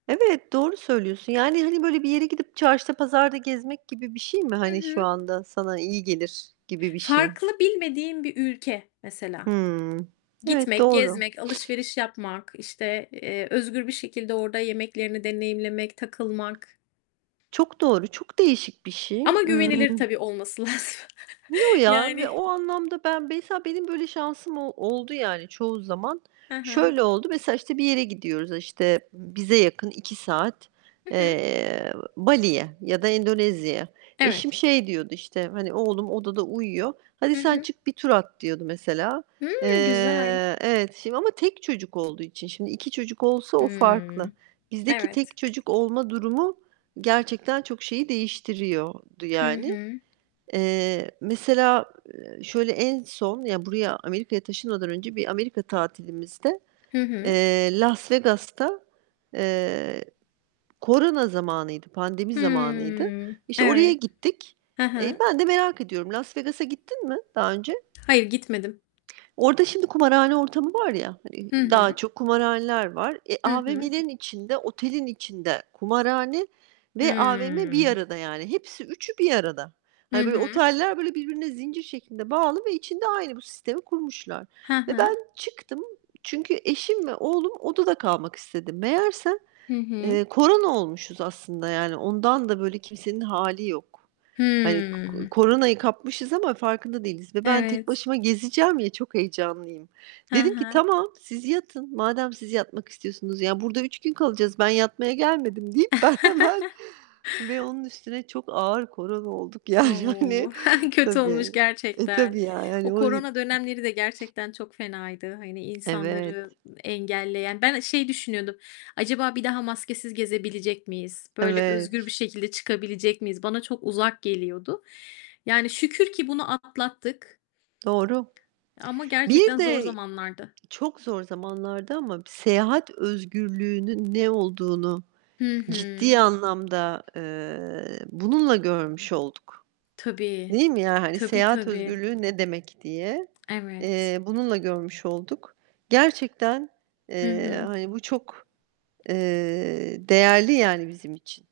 Evet, doğru söylüyorsun. Yani, hani, böyle bir yere gidip çarşıda, pazarda gezmek gibi bir şey mi, Hı hani, şu hı. anda sana iyi gelir gibi bir şey? Farklı, bilmediğim bir ülke mesela. Hımm. Evet, Gitmek, doğru. gezmek, alışveriş yapmak, işte, eee, özgür bir şekilde orada yemeklerini deneyimlemek, takılmak. Çok doğru. Çok değişik bir şey. Ama Imm güvenilir tabii olması lazım. Yo ya. Ve Yani o anlamda ben, mesela, benim böyle şansım o oldu yani çoğu zaman. He he. Şöyle oldu, mesela, işte bir yere gidiyoruz, işte bize yakın 2 saat, Hı hı. eee, Bali'ye ya da Endonezya'ya. Evet. Eşim, şey diyordu işte, hani oğlum odada uyuyor, "Hadi Hı sen hı. çık bir tur at." diyordu mesela. Hıı, güzel! Eee, evet şimdi ama tek çocuk olduğu için. Şimdi, 2 çocuk olsa o farklı. Hımm. Bizdeki Evet. tek çocuk olma durumu gerçekten çok şeyi değiştiriyordu Hı yani. hı. Eee, mesela, eee, şöyle en son, ya, buraya, Amerika'ya taşınmadan önce bir Amerika tatilimizde, Hı hı. eee, Las Vegas'ta, eee, korona zamanıydı, pandemi zamanıydı, Hıı. işte, oraya Evet. gittik. Ha Eee, ha. ben de merak ediyorum. Las Vegas'a gittin mi daha önce? Hayır, gitmedim. Orada şimdi kumarhane ortamı var ya, hani, Hı daha hı. çok kumarhaneler var. E, Hı hı. AVM'lerin içinde, otelin içinde kumarhane ve AVM bir Hıı. arada yani. Hepsi, 3'ü bir arada. Hı Hani böyle hı. oteller, böyle, birbirine zincir şeklinde bağlı ve içinde aynı bu sistemi kurmuşlar. He Ve he. ben çıktım, çünkü eşim ve oğlum odada kalmak istedi. Meğerse, Hı hı. eee, korona olmuşuz aslında. Yani ondan da böyle kimsenin hâli yok. Hani ko Hıı. koronayı kapmışız ama farkında değiliz. Ve ben tek Evet. başıma gezeceğim ya, çok heyecanlıyım. He Dedim ki, he. "Tamam, siz yatın. Madem siz yatmak istiyorsunuz. Ya, burada 3 gün kalacağız. Ben yatmaya gelmedim." deyip ben hemen Ve onun üstüne çok ağır korona olduk. Yani, hani, O! Kötü olmuş tabii. E, gerçekten. tabii yani. O Hani o i korona dönemleri de gerçekten çok fenaydı, hani, insanları Evet. engelleyen. Ben, eee, şey düşünüyordum: "Acaba bir daha maskesiz gezebilecek miyiz? Böyle özgür bir Evet. şekilde çıkabilecek miyiz?" Bana çok uzak geliyordu. Yani şükür ki bunu atlattık. Doğru. Ama Bir gerçekten zor de zamanlardı. çok zor zamanlardı ama seyahat özgürlüğünün ne olduğunu Hı hı. ciddi anlamda, eee, bununla görmüş olduk, Tabii, değil mi? Yani, hani, tabii, seyahat tabii. özgürlüğü ne demek diye, Evet. eee, bununla görmüş olduk. Gerçekten, Hı eee, hı. hani, bu çok, eee, değerli yani bizim için.